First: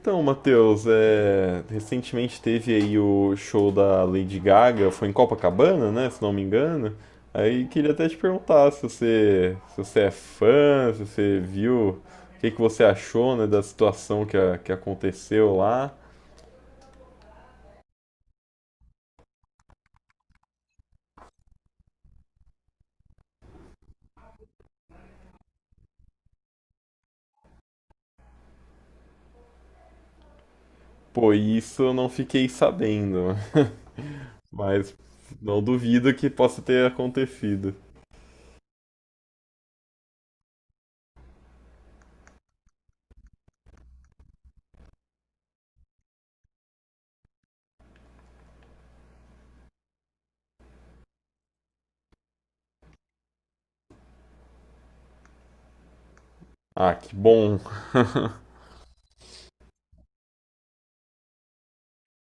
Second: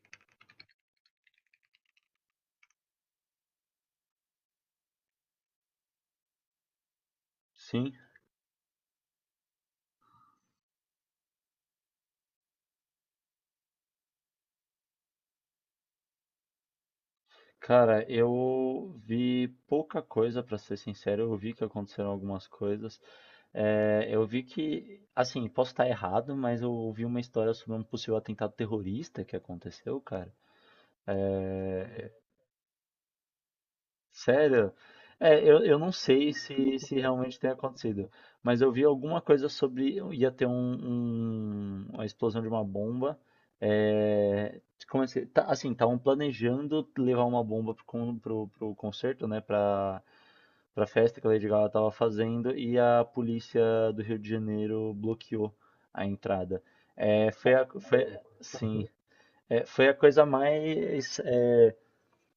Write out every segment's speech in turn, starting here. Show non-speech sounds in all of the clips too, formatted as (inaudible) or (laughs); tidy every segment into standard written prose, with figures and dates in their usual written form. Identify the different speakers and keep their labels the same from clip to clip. Speaker 1: Então, Matheus, recentemente teve aí o show da Lady Gaga, foi em Copacabana, né, se não me engano. Aí queria
Speaker 2: Sim,
Speaker 1: até te perguntar se você, é fã, se você viu, o que que você achou, né, da situação que aconteceu lá.
Speaker 2: cara, eu vi pouca coisa, pra ser sincero. Eu vi que aconteceram algumas coisas. É, eu vi que, assim, posso estar errado, mas eu ouvi uma história sobre um possível atentado terrorista que aconteceu, cara.
Speaker 1: Pô, isso eu não
Speaker 2: Eh,
Speaker 1: fiquei sabendo, (laughs)
Speaker 2: Sério?
Speaker 1: mas
Speaker 2: É,
Speaker 1: não
Speaker 2: eu não
Speaker 1: duvido que
Speaker 2: sei
Speaker 1: possa ter
Speaker 2: se realmente tem
Speaker 1: acontecido.
Speaker 2: acontecido, mas eu vi alguma coisa sobre ia ter uma explosão de uma bomba. É, como é que, tá, assim, estavam planejando levar uma bomba pro concerto, né, pra, pra festa que a Lady Gaga tava fazendo e a polícia do Rio de Janeiro bloqueou a entrada.
Speaker 1: Ah, que
Speaker 2: É,
Speaker 1: bom. (laughs)
Speaker 2: sim, é, foi a coisa mais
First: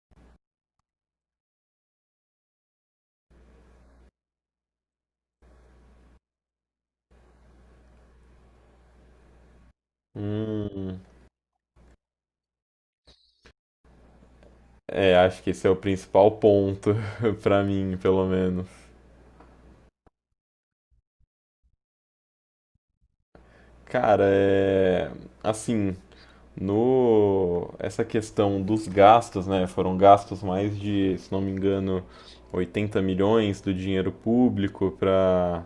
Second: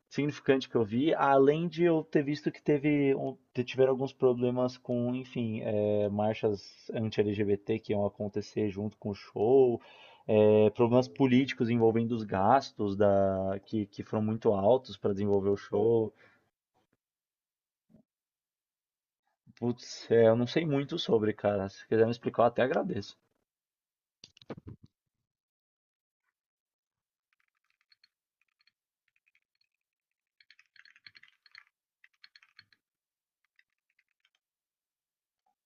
Speaker 2: significante que eu vi, além de eu ter visto que teve tiveram alguns problemas com, enfim, é, marchas anti-LGBT que iam acontecer junto com o show, é,
Speaker 1: Hum,
Speaker 2: problemas políticos envolvendo os gastos que foram muito altos para
Speaker 1: é, acho que
Speaker 2: desenvolver o
Speaker 1: esse é o
Speaker 2: show.
Speaker 1: principal ponto (laughs) pra mim, pelo menos.
Speaker 2: Putz, é, eu não sei muito sobre, cara. Se quiser me explicar, eu até agradeço.
Speaker 1: Cara, é assim, no essa questão dos gastos, né? Foram gastos mais de, se não me engano, 80 milhões do dinheiro público para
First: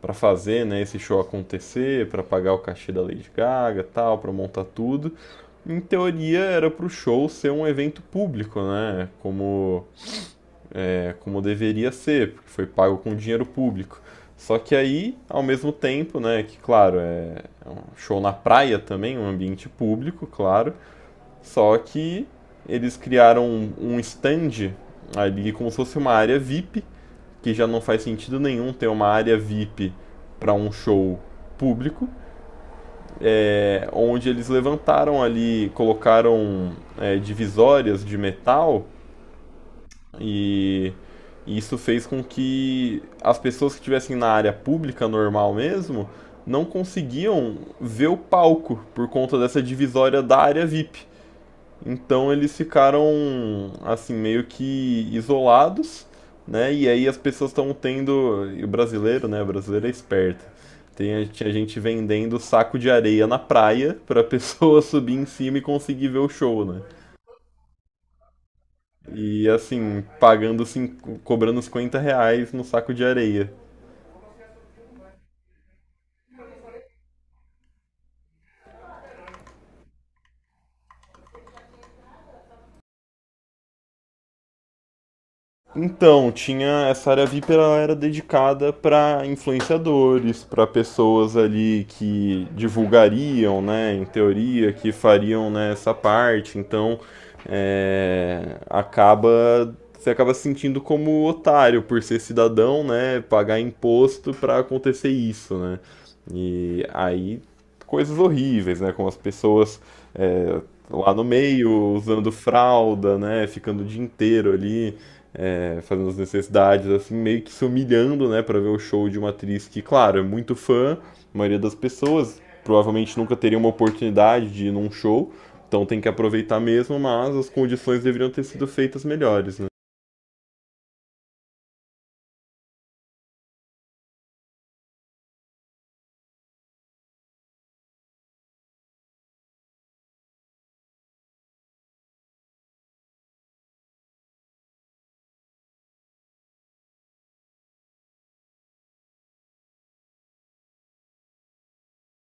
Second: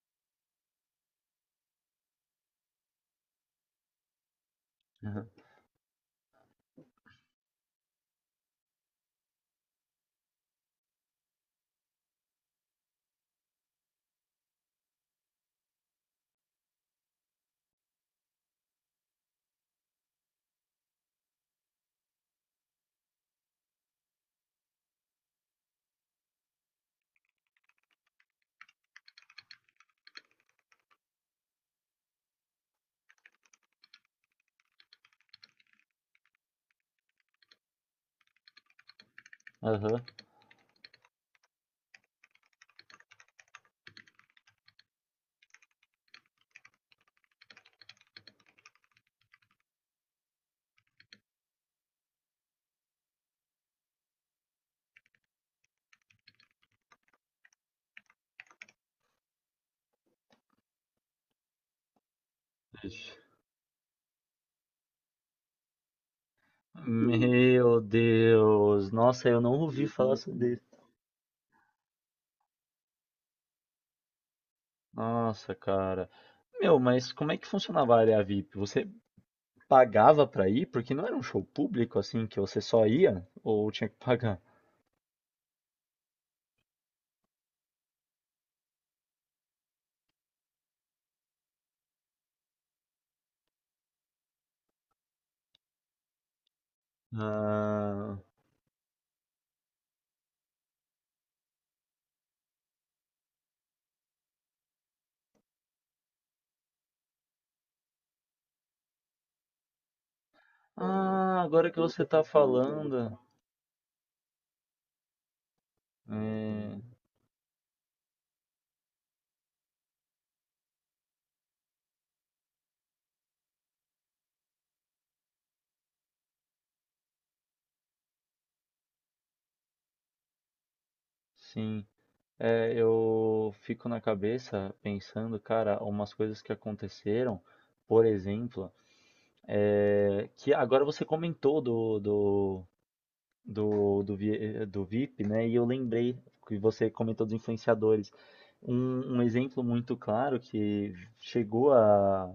Speaker 1: para fazer, né, esse show acontecer, para pagar o cachê da Lady Gaga, tal, para montar tudo.
Speaker 2: Aham.
Speaker 1: Em teoria era para o show ser um evento público, né? Como né, como deveria ser, porque foi pago com dinheiro público. Só que aí, ao mesmo tempo, né, que claro, é um show na praia também, um ambiente público, claro, só que eles criaram um stand ali como se fosse uma área VIP, que já não faz sentido nenhum ter uma área VIP para um show público, onde eles levantaram ali, colocaram divisórias de metal.
Speaker 2: Aham.
Speaker 1: E isso fez com que as pessoas que estivessem na área pública normal mesmo não conseguiam ver o palco por conta dessa divisória da área VIP. Então eles ficaram assim meio que isolados, né? E aí as pessoas estão tendo, e o brasileiro, né? O brasileiro é esperto. Tem Tinha gente vendendo saco de areia na praia para a pessoa (laughs) subir em cima e conseguir ver o show, né?
Speaker 2: Meu Deus, nossa, eu
Speaker 1: E
Speaker 2: não ouvi
Speaker 1: assim,
Speaker 2: falar sobre.
Speaker 1: cobrando uns 50 reais no saco de areia.
Speaker 2: Nossa, cara. Meu, mas como é que funcionava a área VIP? Você pagava pra ir? Porque não era um show público assim que você só ia ou tinha que pagar?
Speaker 1: Então, tinha essa área VIP, ela era dedicada para influenciadores, para pessoas ali que divulgariam, né, em teoria, que fariam, né, essa parte. Então,
Speaker 2: Ah,
Speaker 1: é, acaba você acaba se sentindo como otário por ser cidadão, né, pagar imposto para acontecer isso, né? E aí coisas horríveis, né, como as pessoas é, lá no
Speaker 2: ah, agora que
Speaker 1: meio
Speaker 2: você tá
Speaker 1: usando fralda,
Speaker 2: falando,
Speaker 1: né, ficando o dia inteiro ali fazendo as
Speaker 2: é,
Speaker 1: necessidades, assim, meio que se humilhando, né, para ver o show de uma atriz que, claro, é muito fã, a maioria das pessoas provavelmente nunca teria uma oportunidade de ir num show, então tem que aproveitar mesmo, mas as condições deveriam ter sido feitas melhores, né?
Speaker 2: sim. É, eu fico na cabeça pensando, cara, umas coisas que aconteceram, por exemplo, é, que agora você comentou do VIP, né? E eu lembrei que você comentou dos influenciadores. Um exemplo muito claro que chegou a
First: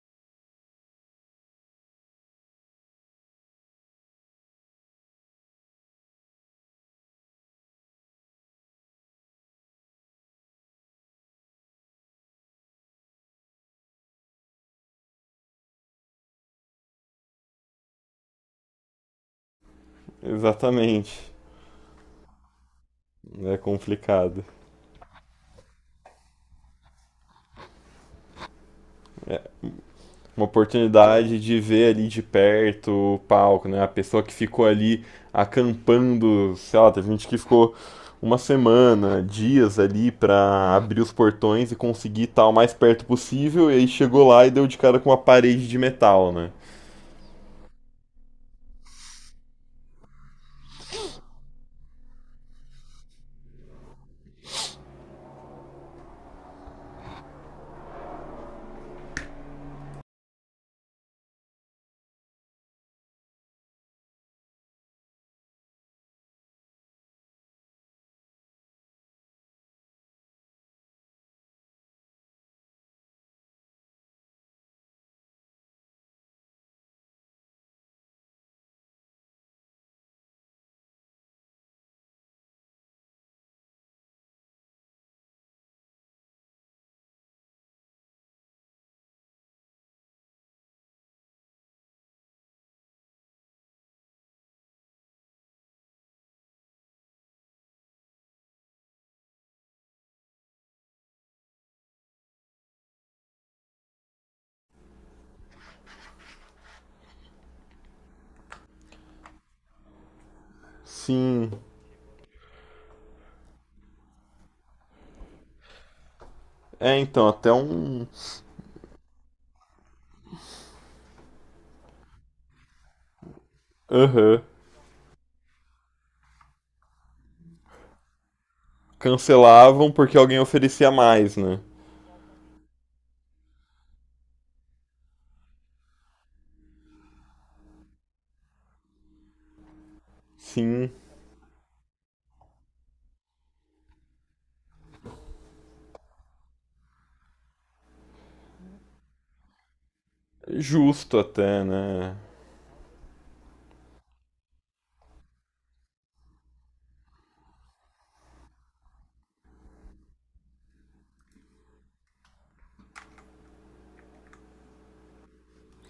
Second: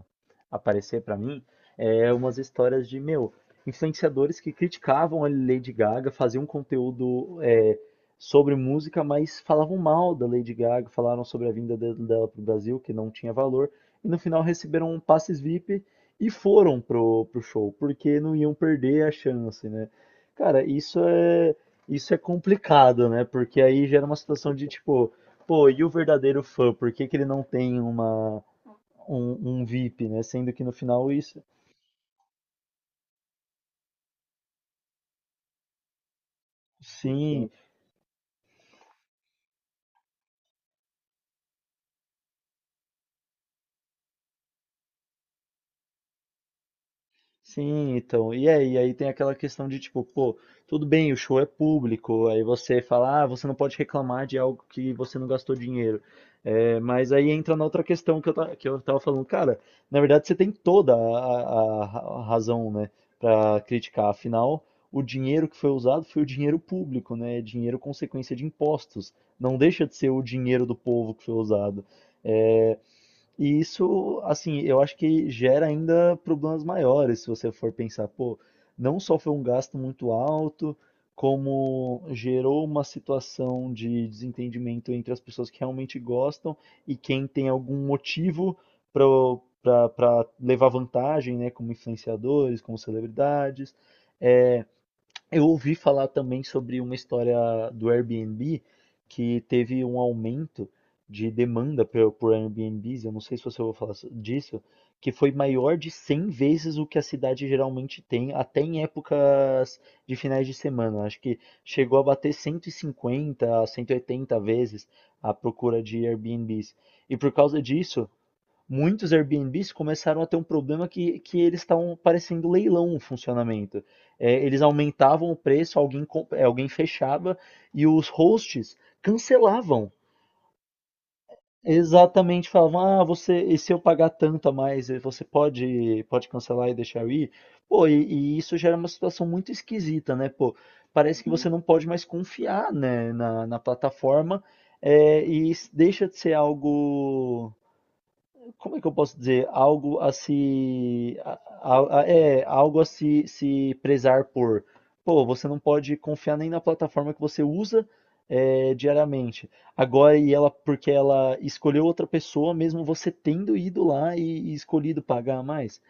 Speaker 2: aparecer para mim é umas histórias de, meu, influenciadores que criticavam a Lady Gaga, faziam um conteúdo é, sobre música, mas falavam mal da Lady Gaga, falaram sobre a vinda dela para o Brasil, que não tinha valor, e no final receberam passes VIP e foram pro, pro show, porque não iam perder a chance, né? Cara,
Speaker 1: Exatamente.
Speaker 2: isso é complicado, né?
Speaker 1: É
Speaker 2: Porque aí gera uma
Speaker 1: complicado.
Speaker 2: situação de tipo, pô, e o verdadeiro fã? Por que que ele não tem uma um VIP, né?
Speaker 1: Uma
Speaker 2: Sendo que no final
Speaker 1: oportunidade
Speaker 2: isso,
Speaker 1: de ver ali de perto o palco, né? A pessoa que ficou ali acampando, sei lá, teve gente que
Speaker 2: sim.
Speaker 1: ficou uma semana, dias ali pra abrir os portões e conseguir estar o mais perto possível, e aí chegou lá e deu de cara com uma parede de metal, né?
Speaker 2: Sim, então. Aí tem aquela questão de tipo, pô, tudo bem, o show é público, aí você fala, ah, você não pode reclamar de algo que você não gastou dinheiro. É, mas aí entra na outra questão que eu tava falando, cara, na verdade você tem toda a razão, né, pra criticar. Afinal, o dinheiro que foi usado foi o dinheiro público, né? É dinheiro consequência de impostos. Não deixa de ser o dinheiro do povo que foi usado. É, e isso, assim, eu acho que gera ainda problemas maiores, se você for pensar, pô, não só foi um gasto muito alto, como gerou uma situação de desentendimento entre as pessoas que realmente gostam e quem tem algum motivo para levar vantagem, né, como influenciadores, como celebridades. É, eu ouvi falar também sobre uma história do Airbnb que teve um aumento de demanda por Airbnbs, eu não sei se você ouviu falar so- disso, que foi maior de 100 vezes o que a cidade geralmente tem, até em épocas de finais de semana. Acho que
Speaker 1: Sim.
Speaker 2: chegou a bater 150 a 180 vezes a procura de Airbnbs.
Speaker 1: É,
Speaker 2: E
Speaker 1: então,
Speaker 2: por
Speaker 1: até
Speaker 2: causa
Speaker 1: um.
Speaker 2: disso, muitos Airbnbs começaram a ter um problema que eles estavam parecendo leilão o funcionamento. É,
Speaker 1: Aham.
Speaker 2: eles aumentavam o preço, alguém fechava e os hosts
Speaker 1: Cancelavam
Speaker 2: cancelavam.
Speaker 1: porque alguém oferecia mais, né?
Speaker 2: Exatamente, falavam, ah, você, e se eu pagar tanto a mais, eh, você pode cancelar e deixar eu ir? Pô, e isso gera uma situação muito esquisita, né? Pô,
Speaker 1: Sim.
Speaker 2: parece que você não pode mais confiar, né, na plataforma, eh, e isso deixa de ser algo, como é que eu posso dizer? Algo a
Speaker 1: Justo
Speaker 2: se,
Speaker 1: até, né?
Speaker 2: algo a se, se prezar por. Pô, você não pode confiar nem na plataforma que você usa é, diariamente. Agora, e ela, porque ela escolheu outra pessoa, mesmo você tendo ido lá e escolhido pagar mais.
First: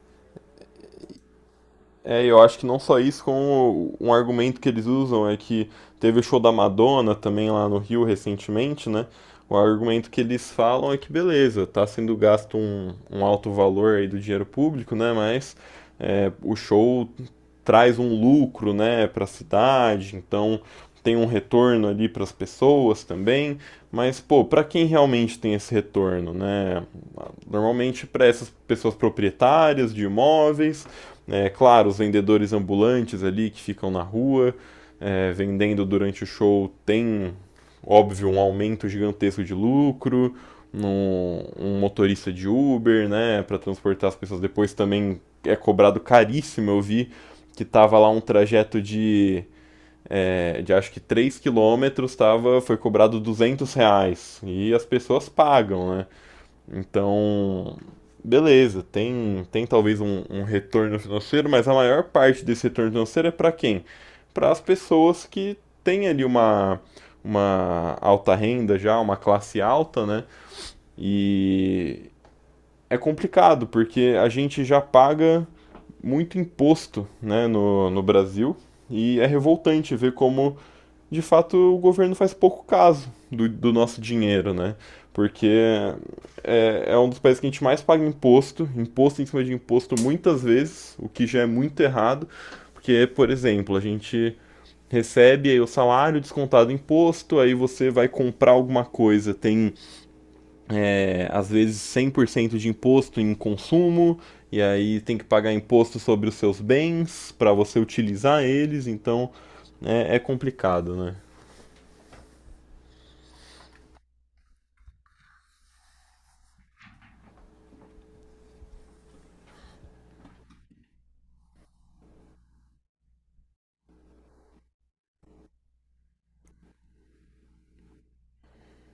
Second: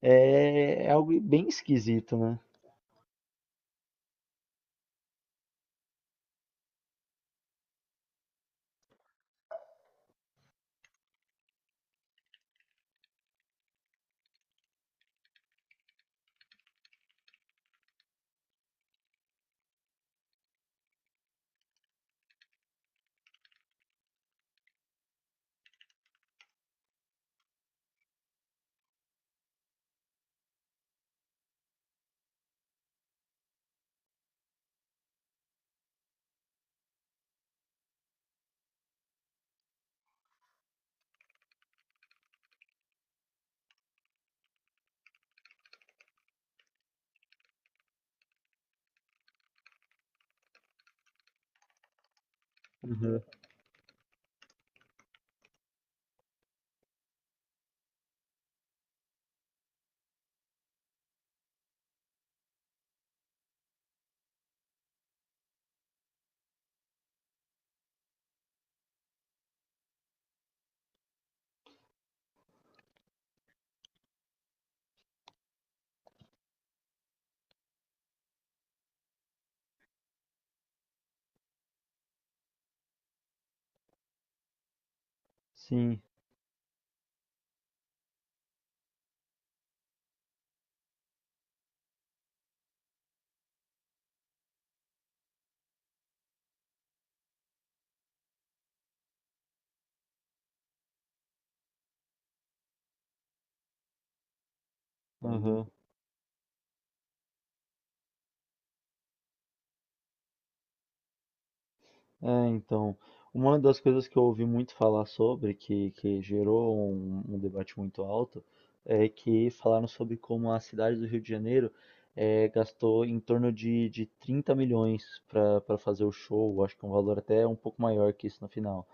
Speaker 2: É, é algo bem esquisito,
Speaker 1: É,
Speaker 2: né?
Speaker 1: eu acho que não só isso, como um argumento que eles usam é que teve o show da Madonna também lá no Rio recentemente, né? O argumento que eles falam é que beleza, tá sendo gasto um alto valor aí do dinheiro público, né? Mas o show traz um lucro, né, para a cidade, então tem um retorno ali para as pessoas também, mas pô, para quem realmente tem esse retorno, né? Normalmente para essas pessoas proprietárias de imóveis, claro, os vendedores ambulantes ali que ficam na rua, vendendo durante o show, tem, óbvio, um aumento gigantesco de lucro. Um motorista de Uber, né, para transportar as pessoas depois também é cobrado caríssimo. Eu vi que tava lá um trajeto de, de acho que 3 quilômetros, tava, foi cobrado
Speaker 2: Uhum.
Speaker 1: R$ 200. E as pessoas pagam, né? Então, beleza, tem, tem talvez um retorno financeiro, mas a maior parte desse retorno financeiro é para quem? Para as pessoas que têm ali uma alta renda já, uma classe alta, né? E é complicado, porque a gente já paga muito imposto, né, no Brasil, e é revoltante ver como de fato o governo faz pouco caso do nosso dinheiro, né? Porque
Speaker 2: Sim.
Speaker 1: é um dos países que a gente mais paga imposto, imposto em cima de imposto muitas vezes, o que já é muito errado, porque, por exemplo, a gente recebe aí o salário descontado do imposto, aí você vai comprar alguma coisa, tem às vezes 100% de imposto em consumo, e aí tem que pagar
Speaker 2: Uhum.
Speaker 1: imposto sobre os seus bens para você utilizar eles, então é complicado, né?
Speaker 2: É, então, uma das coisas que eu ouvi muito falar sobre, que gerou um, um debate muito alto, é que falaram sobre como a cidade do Rio de Janeiro eh, gastou em torno de 30 milhões para para fazer o show, acho que um valor até um pouco maior que isso no final.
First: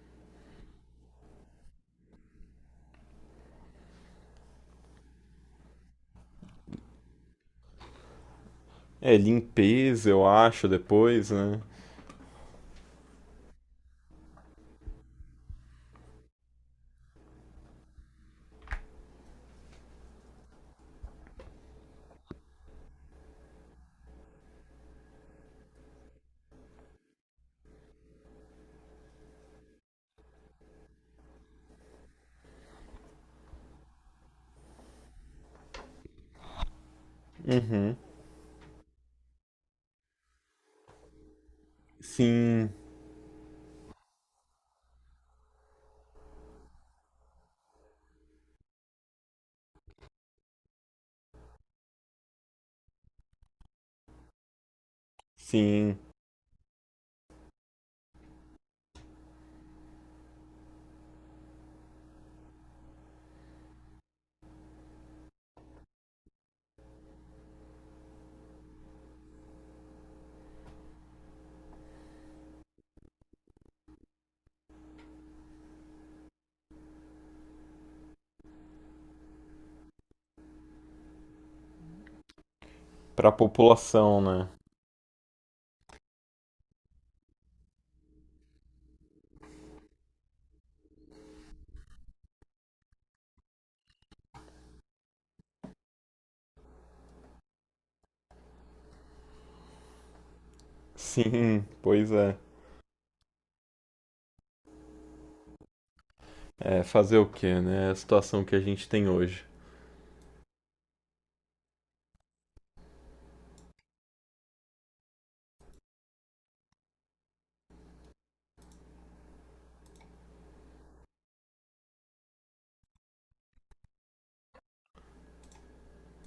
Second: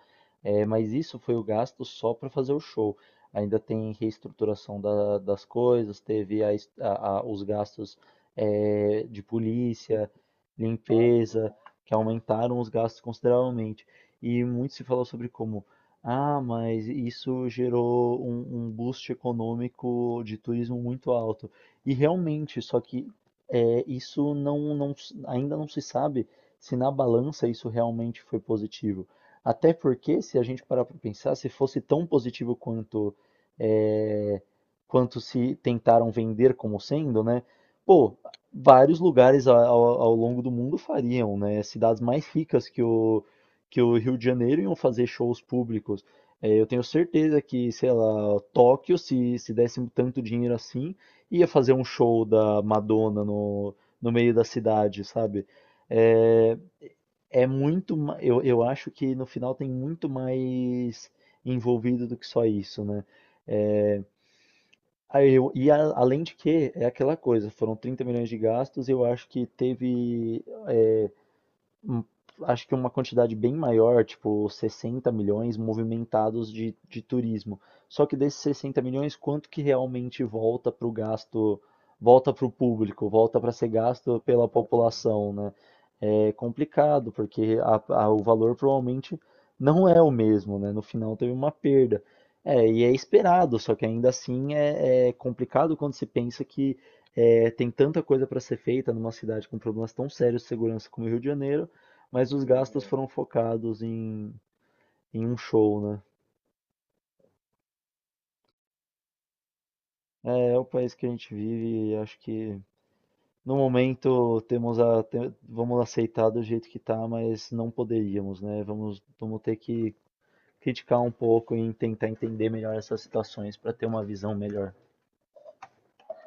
Speaker 2: É, mas isso foi o gasto só para fazer o show. Ainda tem reestruturação das coisas, teve a es- a- os gastos eh,
Speaker 1: É,
Speaker 2: de polícia,
Speaker 1: limpeza, eu acho, depois,
Speaker 2: limpeza,
Speaker 1: né?
Speaker 2: que aumentaram os gastos consideravelmente. E muito se falou sobre como, ah, mas isso gerou um boost econômico de turismo muito alto. E realmente, só que é, não, ainda não se sabe se na balança isso realmente foi positivo. Até porque, se a gente parar para pensar, se fosse tão positivo quanto é, quanto se tentaram vender como sendo, né? Pô, vários lugares ao longo do mundo fariam, né? Cidades mais ricas
Speaker 1: Sim,
Speaker 2: que o Rio de Janeiro iam fazer shows públicos. É, eu tenho certeza que, sei lá, Tóquio, se desse tanto dinheiro assim, ia fazer um show da Madonna no meio da cidade, sabe?
Speaker 1: sim,
Speaker 2: É, é muito. Eu acho que no final tem muito mais envolvido do que só isso, né? É, Aí eu- e a- além de que, é aquela coisa, foram 30 milhões de gastos, eu acho que teve é, um- acho que uma quantidade bem maior, tipo 60 milhões movimentados de turismo. Só que desses 60 milhões, quanto que realmente volta para o gasto, volta para o público,
Speaker 1: pra
Speaker 2: volta para ser
Speaker 1: população,
Speaker 2: gasto
Speaker 1: né?
Speaker 2: pela população, né? É complicado, porque o valor provavelmente não é o mesmo, né? No final teve uma perda. É, e é esperado, só que ainda assim é, é complicado quando se pensa que é, tem tanta coisa para ser feita numa cidade com problemas tão sérios de segurança como o Rio de
Speaker 1: Sim,
Speaker 2: Janeiro,
Speaker 1: pois
Speaker 2: mas
Speaker 1: é.
Speaker 2: os gastos foram focados em, em um show, né?
Speaker 1: É, fazer o quê, né? É a situação que a gente tem hoje.
Speaker 2: É, é o país que a gente vive e acho que no momento temos vamos aceitar do jeito que tá, mas não poderíamos, né? Vamos, vamos ter que criticar um pouco e tentar entender melhor essas situações para ter uma visão melhor.